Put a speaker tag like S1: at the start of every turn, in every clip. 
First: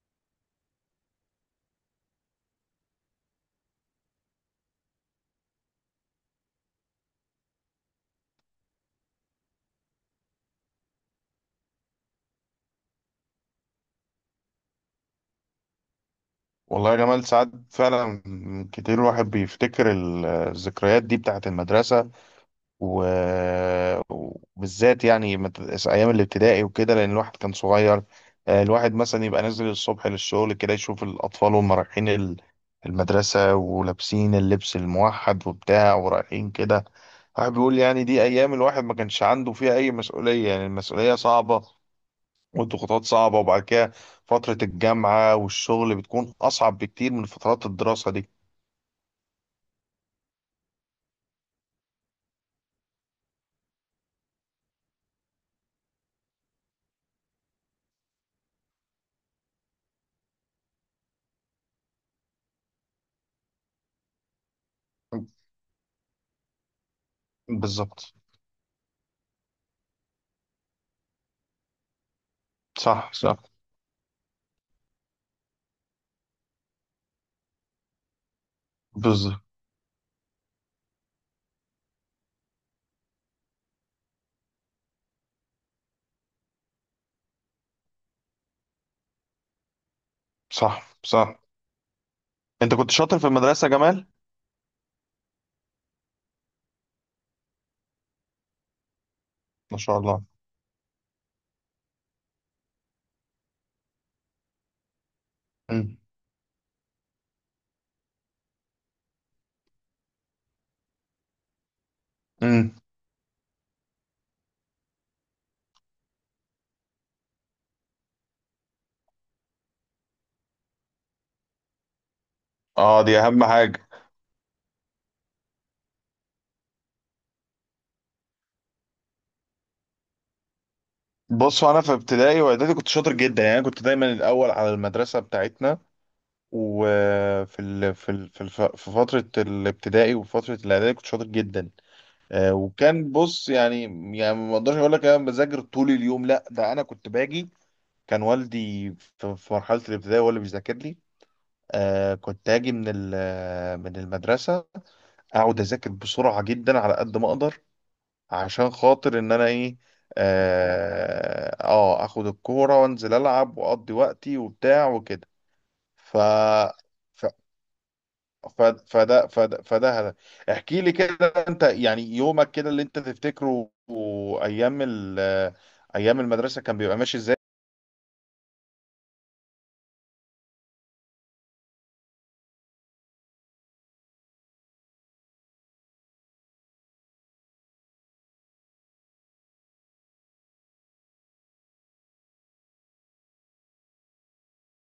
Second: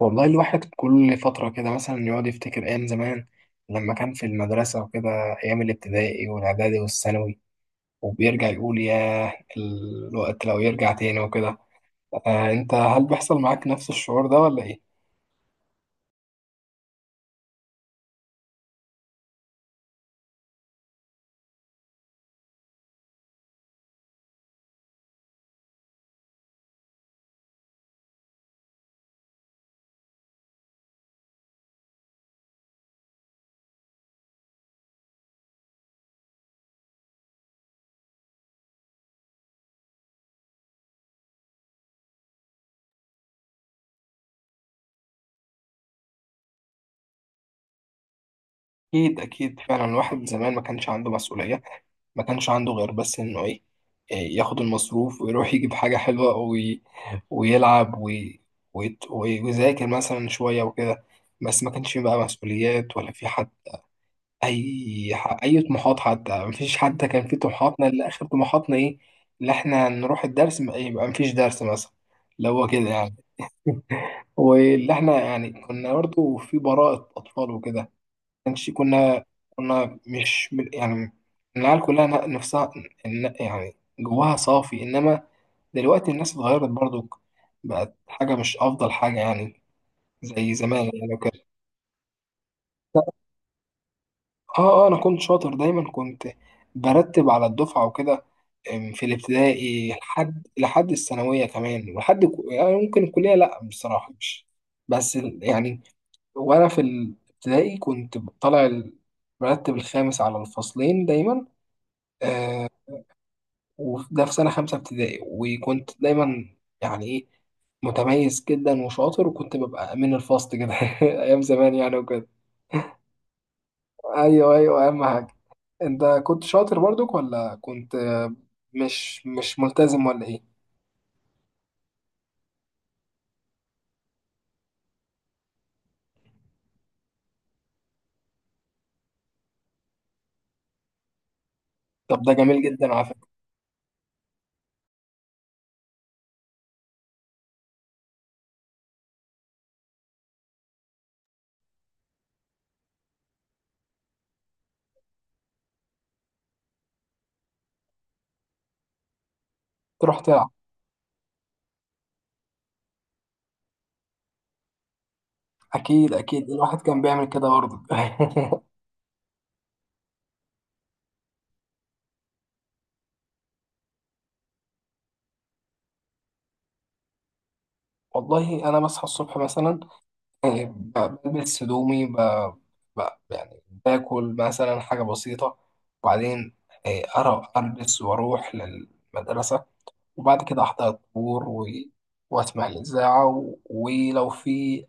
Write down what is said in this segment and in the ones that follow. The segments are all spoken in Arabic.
S1: والله الواحد كل فترة كده مثلا يقعد يفتكر أيام زمان لما كان في المدرسة وكده، أيام الابتدائي والإعدادي والثانوي. وبيرجع يقول ياه الوقت لو يرجع تاني وكده. آه، أنت هل بيحصل معاك نفس الشعور ده ولا إيه؟
S2: والله يا جمال ساعات فعلا كتير الواحد بيفتكر الذكريات دي بتاعت المدرسة. وبالذات أيام الابتدائي وكده لأن الواحد كان صغير. آه، الواحد مثلا يبقى نازل الصبح للشغل كده يشوف الأطفال وهم رايحين المدرسة ولابسين اللبس الموحد وبتاع ورايحين كده. الواحد بيقول يعني دي أيام الواحد ما كانش عنده فيها أي مسؤولية، يعني المسؤولية صعبة والضغوطات صعبة. وبعد كده فترة الجامعة والشغل بتكون أصعب بكتير من فترات الدراسة دي.
S1: أكيد أكيد، فعلا الواحد زمان ما كانش عنده مسؤولية. ما كانش عنده غير بس إنه إيه، إيه، ياخد المصروف ويروح يجيب حاجة حلوة ويلعب ويذاكر مثلا شوية وكده. بس ما كانش فيه بقى مسؤوليات ولا في حد، اي طموحات. حتى مفيش، حتى كان في طموحاتنا، اللي
S2: بالظبط.
S1: اخر طموحاتنا ايه؟ اللي احنا نروح يبقى مفيش درس مثلا، اللي هو كده
S2: صح
S1: يعني.
S2: صح.
S1: واللي احنا يعني كنا برضه في براءة اطفال وكده. كنا،
S2: بالظبط.
S1: كنا مش يعني، العيال كلها نفسها، يعني جواها صافي. انما دلوقتي الناس اتغيرت برضه، بقت حاجة مش افضل حاجة يعني زي زمان
S2: صح
S1: يعني
S2: صح.
S1: وكده.
S2: أنت كنت شاطر في المدرسة يا جمال؟
S1: اه، انا كنت شاطر دايما، كنت برتب على الدفعة وكده، في
S2: ما
S1: الابتدائي
S2: شاء الله.
S1: لحد الثانوية كمان، يعني ممكن الكلية، لأ بصراحة مش، بس يعني.
S2: امم.
S1: وأنا في الابتدائي كنت طالع المرتب الخامس على الفصلين دايما، آه،
S2: امم.
S1: وده في سنة خمسة ابتدائي. وكنت دايما يعني إيه، متميز جدا وشاطر، وكنت ببقى أمين الفصل كده أيام زمان يعني وكده.
S2: اه دي أهم حاجة.
S1: أيوه أيوه، أهم حاجة. أنت كنت شاطر برضك ولا كنت مش ملتزم ولا إيه؟
S2: بص أنا في ابتدائي وإعدادي كنت شاطر جدا، يعني أنا كنت دايما الأول على المدرسة بتاعتنا. وفي ال... في ال... في الف... في فترة الابتدائي وفترة الإعدادي كنت شاطر جدا.
S1: طب ده
S2: آه،
S1: جميل جدا على
S2: وكان
S1: فكرة.
S2: بص يعني، يعني ما اقدرش اقول لك انا بذاكر طول اليوم، لا ده انا كنت باجي. كان والدي في مرحله الابتدائي هو اللي بيذاكر لي. آه كنت اجي من ال- آه، من المدرسه، اقعد اذاكر بسرعه جدا على قد ما اقدر عشان خاطر ان انا ايه.
S1: تروح تلعب.
S2: اه آه، اخد الكوره وانزل العب واقضي وقتي وبتاع وكده.
S1: اكيد
S2: ف
S1: اكيد، الواحد كان بيعمل كده برضه.
S2: ف- فده فده فده هذا. احكي لي كده، انت يعني يومك كده اللي انت تفتكره ايام ال- ايام المدرسه كان بيبقى ماشي ازاي.
S1: والله انا بصحى الصبح مثلا، آه، بلبس هدومي، ب... يعني باكل مثلا حاجه بسيطه. وبعدين آه، أرى البس واروح للمدرسه، وبعد كده احضر الطابور و... واسمع الاذاعه، و... ولو في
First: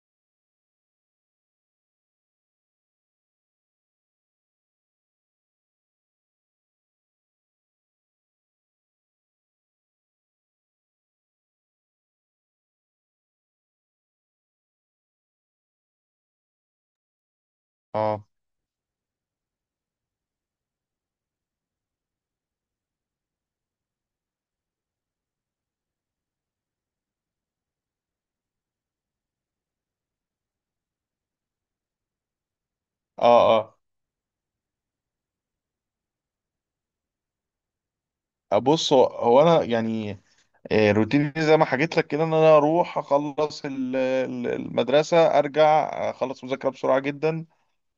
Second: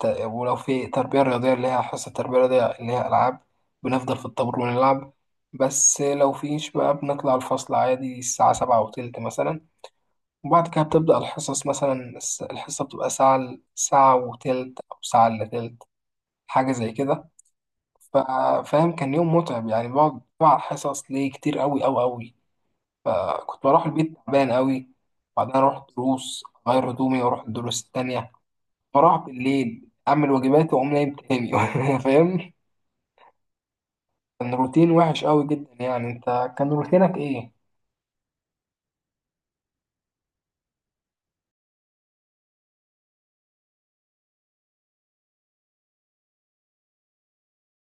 S1: ولو في تربية رياضية، اللي هي حصة تربية رياضية اللي هي ألعاب، بنفضل في الطابور ونلعب. بس لو فيش بقى بنطلع الفصل عادي الساعة سبعة وتلت مثلا، وبعد كده بتبدأ الحصص مثلا، الحصة بتبقى ساعة، ساعة وتلت أو ساعة إلا تلت، حاجة زي كده. ف-
S2: اه.
S1: فاهم، كان يوم متعب، يعني بقعد بقى على الحصص ليه كتير أوي أوي أوي. فكنت بروح البيت تعبان أوي، بعدين أروح دروس أغير هدومي وأروح الدروس التانية، بروح بالليل أعمل واجباتي وأقوم نايم تاني. فاهم،
S2: اه.
S1: كان روتين وحش أوي جدا يعني. أنت كان روتينك إيه؟
S2: اه بص هو انا يعني آه، روتيني زي ما حكيت لك كده ان انا اروح اخلص المدرسه، ارجع اخلص مذاكره بسرعه جدا.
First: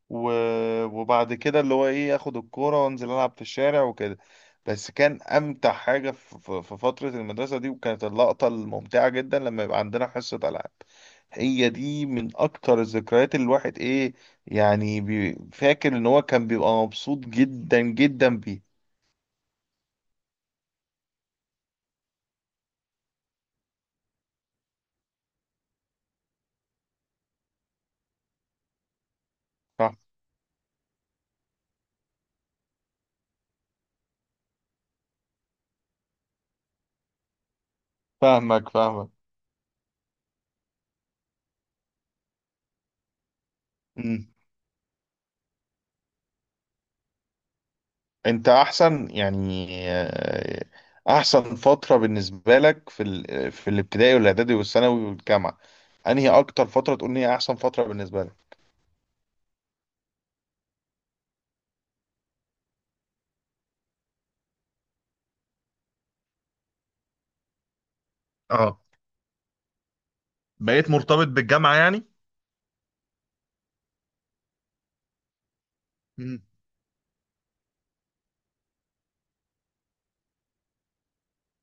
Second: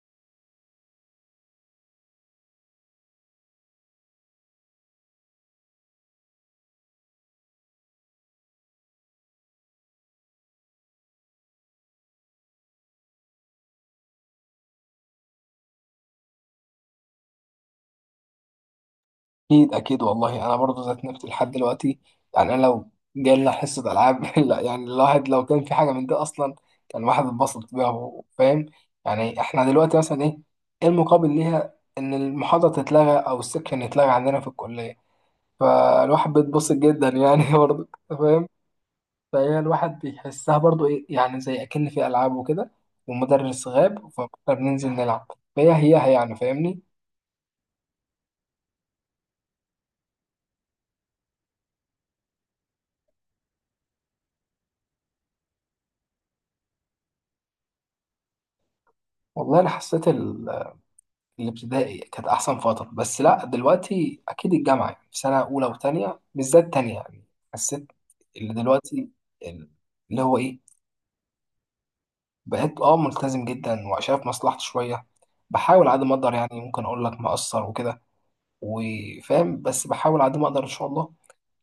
S2: و... وبعد كده اللي هو ايه اخد الكورة وانزل العب في الشارع وكده. بس كان امتع حاجة في فترة المدرسة دي، وكانت اللقطة الممتعة جدا لما يبقى عندنا حصة العاب. هي دي من اكتر الذكريات اللي الواحد ايه، يعني فاكر ان هو كان بيبقى مبسوط جدا جدا بيه.
S1: اكيد اكيد، والله انا برضه ذات نفسي لحد دلوقتي يعني، انا لو جالنا حصه العاب لا يعني الواحد لو كان في حاجه من دي اصلا، كان الواحد اتبسط بيها فاهم. يعني احنا دلوقتي مثلا ايه، إيه المقابل ليها؟ ان المحاضره تتلغى او السكشن يتلغى عندنا في الكليه، فالواحد بيتبسط جدا يعني برضه فاهم.
S2: فاهمك فاهمك.
S1: فهي الواحد بيحسها برضه ايه يعني، زي اكن في العاب وكده والمدرس غاب، فبننزل نلعب، فهي هي هي يعني، فاهمني.
S2: انت احسن يعني آه، احسن فترة بالنسبة لك في ال... في الابتدائي والاعدادي والثانوي والجامعة، انهي اكتر فترة تقول ان هي احسن فترة بالنسبة لك؟
S1: والله انا حسيت الابتدائي كانت احسن فتره. بس لا، دلوقتي اكيد الجامعه يعني، في سنه اولى وثانيه بالذات، تانية يعني. حسيت اللي
S2: اه.
S1: دلوقتي، اللي هو ايه،
S2: بقيت مرتبط بالجامعة يعني.
S1: بقيت اه ملتزم جدا وشايف مصلحتي شويه. بحاول على قد ما اقدر
S2: مم.
S1: يعني، ممكن اقول لك مقصر وكده وفاهم، بس بحاول على قد ما اقدر ان شاء الله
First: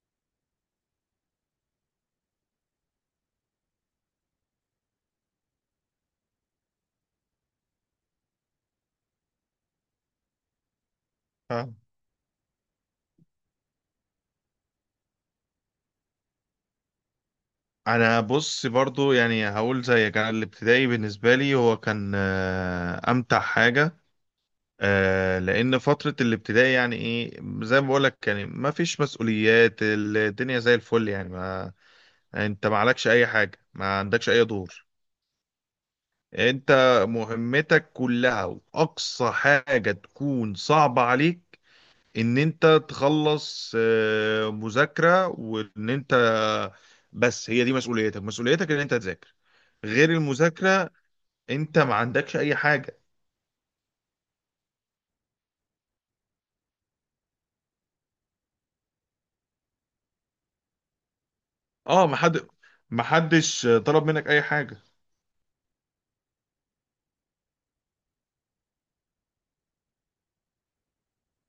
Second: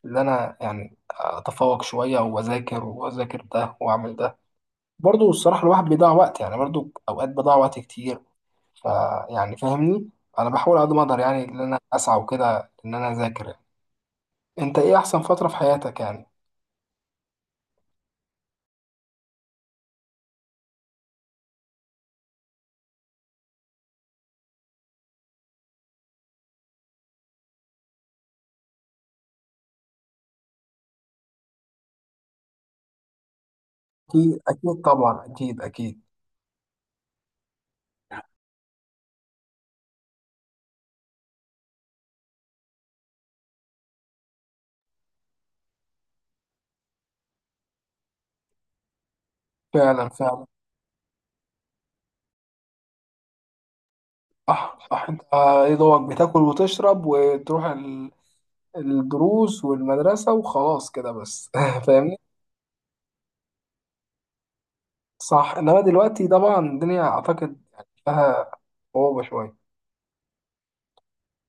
S1: ان انا يعني اتفوق شويه واذاكر، واذاكر ده واعمل ده. برضو الصراحه الواحد بيضيع وقت يعني، برضو اوقات بضيع وقت كتير. فيعني فاهمني، انا بحاول على قد ما اقدر يعني، ان
S2: اه
S1: انا اسعى وكده، ان انا اذاكر يعني. انت ايه احسن فتره في حياتك يعني؟
S2: انا بص برضو يعني هقول زي كان الابتدائي بالنسبه لي هو كان آه، امتع حاجه. آه، لان فتره الابتدائي يعني ايه زي ما بقول لك يعني ما فيش مسؤوليات، الدنيا زي الفل، يعني ما انت ما عليكش اي حاجه، ما عندكش
S1: اكيد
S2: اي
S1: اكيد
S2: دور.
S1: طبعا، اكيد اكيد.
S2: انت مهمتك كلها واقصى حاجة تكون صعبة عليك ان انت تخلص آه، مذاكرة وان انت، بس هي دي مسؤوليتك، مسؤوليتك ان انت تذاكر.
S1: فعلا
S2: غير
S1: فعلا.
S2: المذاكرة انت ما عندكش اي حاجة.
S1: صح صح. انت ايه، دوبك بتاكل وتشرب وتروح الدروس والمدرسه، وخلاص كده بس.
S2: اه ما
S1: فاهمني.
S2: حد، ما حدش طلب منك اي حاجة.
S1: صح، انما دلوقتي طبعا الدنيا اعتقد يعني فيها صعوبه شويه.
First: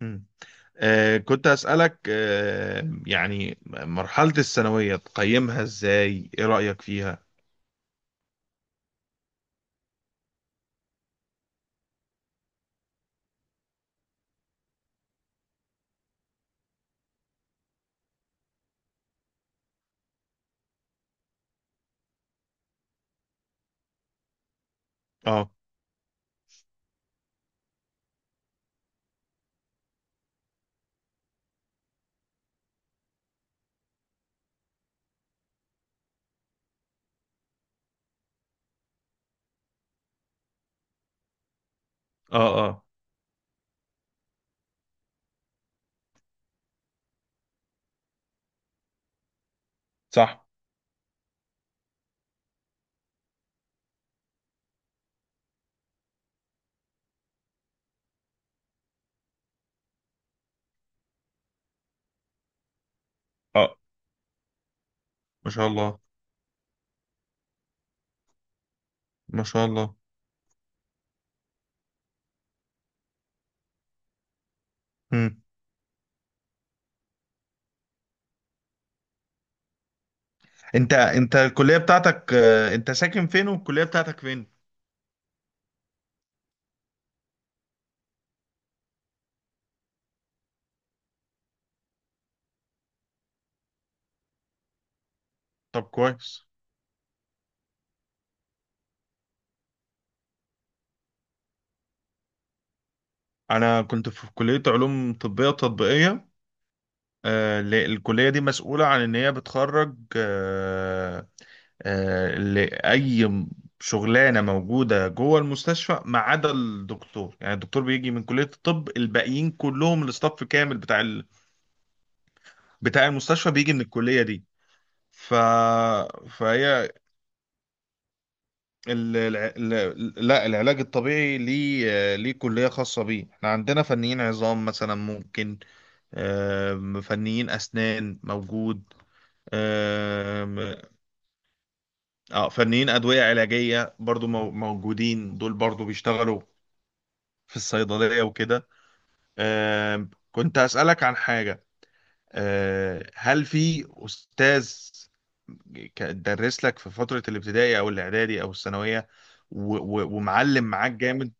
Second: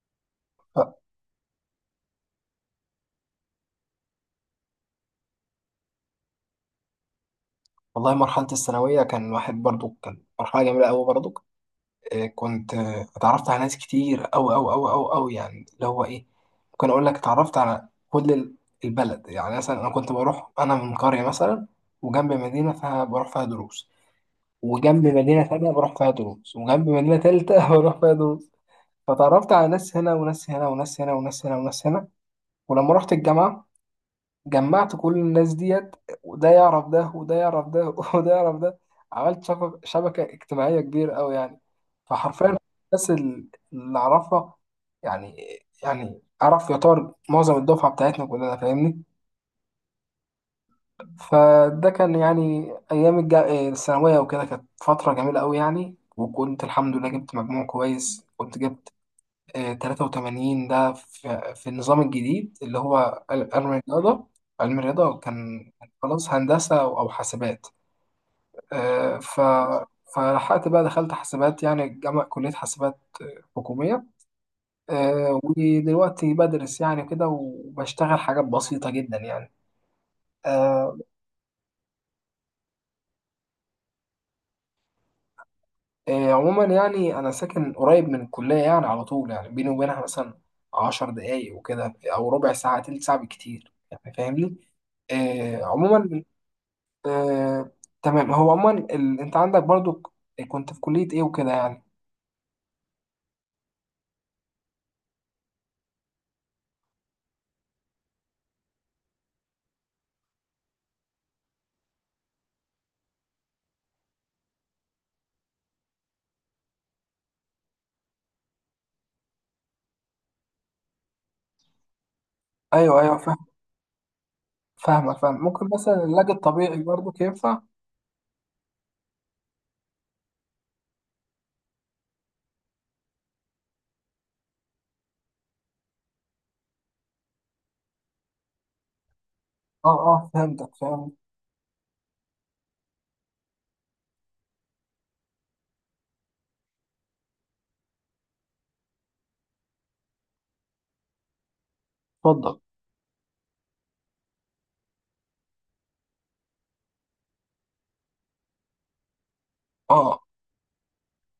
S2: مم.
S1: ف-
S2: آه كنت اسألك آه يعني مرحلة الثانوية تقيمها ازاي، ايه رأيك فيها؟
S1: والله مرحله الثانويه كان واحد برضو، كان مرحله جميله قوي برضو. آه، كنت آه، اتعرفت على ناس كتير أوي أوي أوي أوي أوي يعني، اللي هو إيه، ممكن أقول لك اتعرفت على كل البلد يعني. مثلا أنا كنت بروح، أنا من قرية مثلا، وجنب مدينة فيها بروح فيها دروس، وجنب مدينة
S2: اه.
S1: تانية بروح فيها دروس، وجنب مدينة تالتة بروح فيها دروس. فتعرفت على ناس هنا وناس هنا وناس هنا وناس هنا وناس هنا. ولما رحت الجامعة جمعت كل الناس ديت، وده يعرف ده وده يعرف ده وده يعرف ده. عملت شبكة اجتماعية كبيرة أوي يعني،
S2: اه.
S1: فحرفيا
S2: اه.
S1: الناس اللي أعرفها يعني، يعني أعرف يعتبر معظم الدفعة بتاعتنا كلنا، فاهمني.
S2: صح.
S1: فده كان يعني أيام الثانوية وكده، كانت فترة جميلة أوي يعني. وكنت الحمد لله جبت مجموع كويس، كنت جبت آه، 83. ده في النظام الجديد اللي هو علم
S2: اه.
S1: الرياضة. علم الرياضة
S2: ما شاء
S1: كان
S2: الله.
S1: خلاص هندسة أو حاسبات. آه، ف
S2: ما شاء الله.
S1: فلحقت بقى دخلت حاسبات يعني، جامعة كلية حاسبات آه، حكومية. آه،
S2: مم.
S1: ودلوقتي بدرس يعني كده وبشتغل حاجات بسيطة جدا يعني.
S2: انت
S1: آه،
S2: انت الكلية بتاعتك آه، انت ساكن فين والكلية بتاعتك فين؟
S1: آه، عموما يعني أنا ساكن قريب من الكلية يعني، على طول يعني بيني وبينها مثلا عشر دقايق وكده، أو ربع ساعة، تلت ساعة بالكتير يعني، فاهمني؟ آه،
S2: طب
S1: عموما
S2: كويس.
S1: آه، تمام. هو عموما ال... انت عندك برضو كنت في كلية ايه وكده يعني؟
S2: انا كنت في كلية علوم طبية تطبيقية. آه، الكلية دي مسؤولة عن ان هي بتخرج آه، آه، شغلانة موجودة جوه المستشفى ما عدا الدكتور، يعني الدكتور بيجي من كلية الطب، الباقيين كلهم الاستاف كامل
S1: ايوه
S2: بتاع
S1: ايوه فاهم.
S2: المستشفى بيجي من الكلية دي.
S1: فاهمة،
S2: ف...
S1: فاهم، ممكن مثلا العلاج الطبيعي
S2: فهي
S1: برضو ينفع.
S2: لا، العلاج الطبيعي ليه ليه كلية خاصة بيه، احنا عندنا فنيين عظام مثلا ممكن، آم، فنيين أسنان موجود.
S1: اه اه
S2: آم،
S1: فهمتك، فاهم.
S2: اه فنيين أدوية علاجية برضو موجودين، دول برضو بيشتغلوا في الصيدلية وكده. آم، كنت أسألك عن حاجة.
S1: اتفضل.
S2: آه، هل في أستاذ درس لك في فترة الابتدائي أو الإعدادي أو الثانوية و... و...
S1: اه
S2: ومعلم معاك جامد؟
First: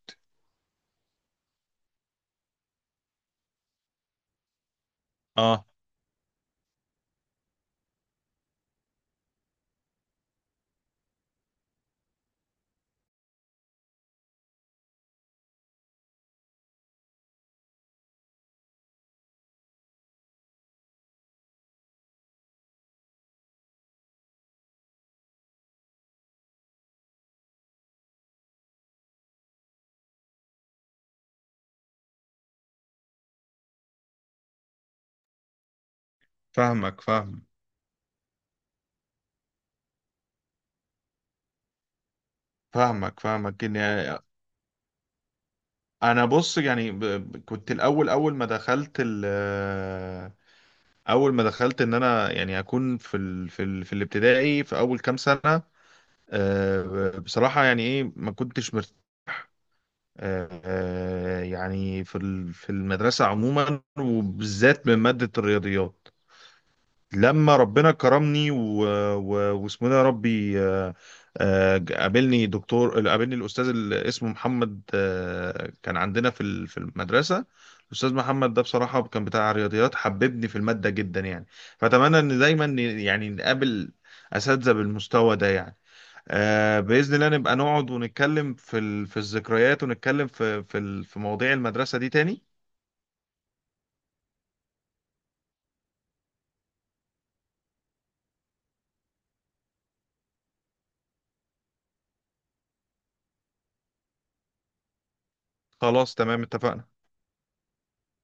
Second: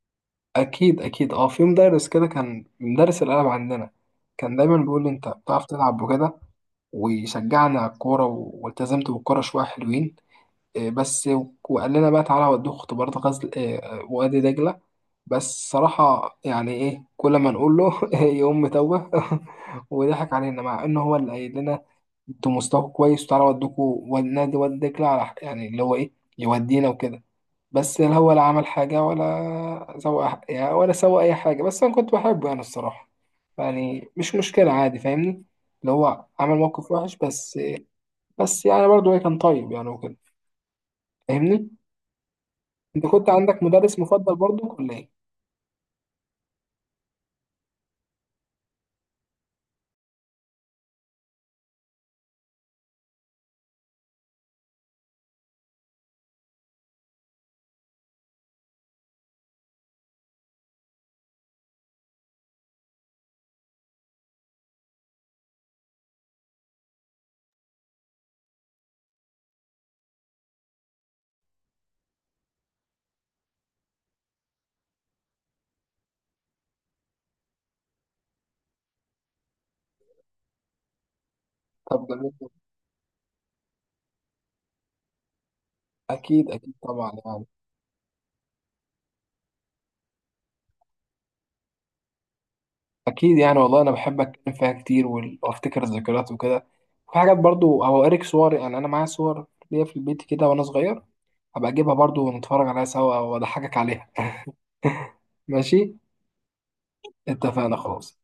S1: اكيد اكيد، اه في مدرس كده كان مدرس الالعاب عندنا، كان دايما بيقول لي انت بتعرف
S2: اه.
S1: تلعب وكده، ويشجعني على الكورة والتزمت بالكورة شوية حلوين آه، بس. وقال لنا بقى تعالى اوديك اختبارات غزل آه، آه، وادي دجلة. بس صراحة يعني إيه، كل ما نقول له يقوم متوه. وضحك علينا، مع إن هو اللي قايل لنا أنتوا مستواكم كويس، وتعالى أودوكوا والنادي ودي دجلة على يعني اللي هو إيه، يودينا وكده. بس لا، هو لا عمل حاجة ولا سوى يعني ولا سوى أي حاجة. بس أنا كنت بحبه يعني، الصراحة يعني مش مشكلة، عادي فاهمني. اللي هو عمل موقف
S2: فاهمك
S1: وحش،
S2: فاهم.
S1: بس بس يعني برضه إيه، كان طيب يعني وكده، فاهمني. أنت
S2: فاهمك
S1: كنت عندك
S2: فاهمك
S1: مدرس
S2: يعني.
S1: مفضل برضه ولا إيه؟
S2: انا بص يعني كنت الاول اول ما دخلت ال... اول ما دخلت ان انا يعني اكون في ال... في ال... في الابتدائي في اول كام سنة آه، بصراحة يعني ايه ما كنتش مرت... آه، آه، يعني في ال... في المدرسة عموما وبالذات من مادة الرياضيات. لما ربنا كرمني و... و... واسمه ده يا ربي آه، آه، قابلني الاستاذ اللي اسمه محمد، آه، كان عندنا في في المدرسه. الاستاذ محمد ده بصراحه كان بتاع رياضيات حببني في الماده جدا يعني.
S1: طب
S2: فاتمنى
S1: جميل.
S2: ان دايما يعني نقابل اساتذه بالمستوى ده يعني.
S1: أكيد أكيد
S2: آه،
S1: طبعا
S2: باذن الله
S1: يعني.
S2: نبقى نقعد ونتكلم في ال... في الذكريات ونتكلم في ال... في مواضيع المدرسه دي تاني.
S1: اكيد يعني، والله انا بحب اتكلم فيها كتير، وافتكر الذكريات وكده. في حاجات برضو او اوريك صور يعني، انا معايا صور ليا في البيت كده وانا صغير، هبقى اجيبها برضو ونتفرج عليها سوا، واضحكك عليها. ماشي.
S2: خلاص تمام اتفقنا.
S1: اتفقنا خلاص.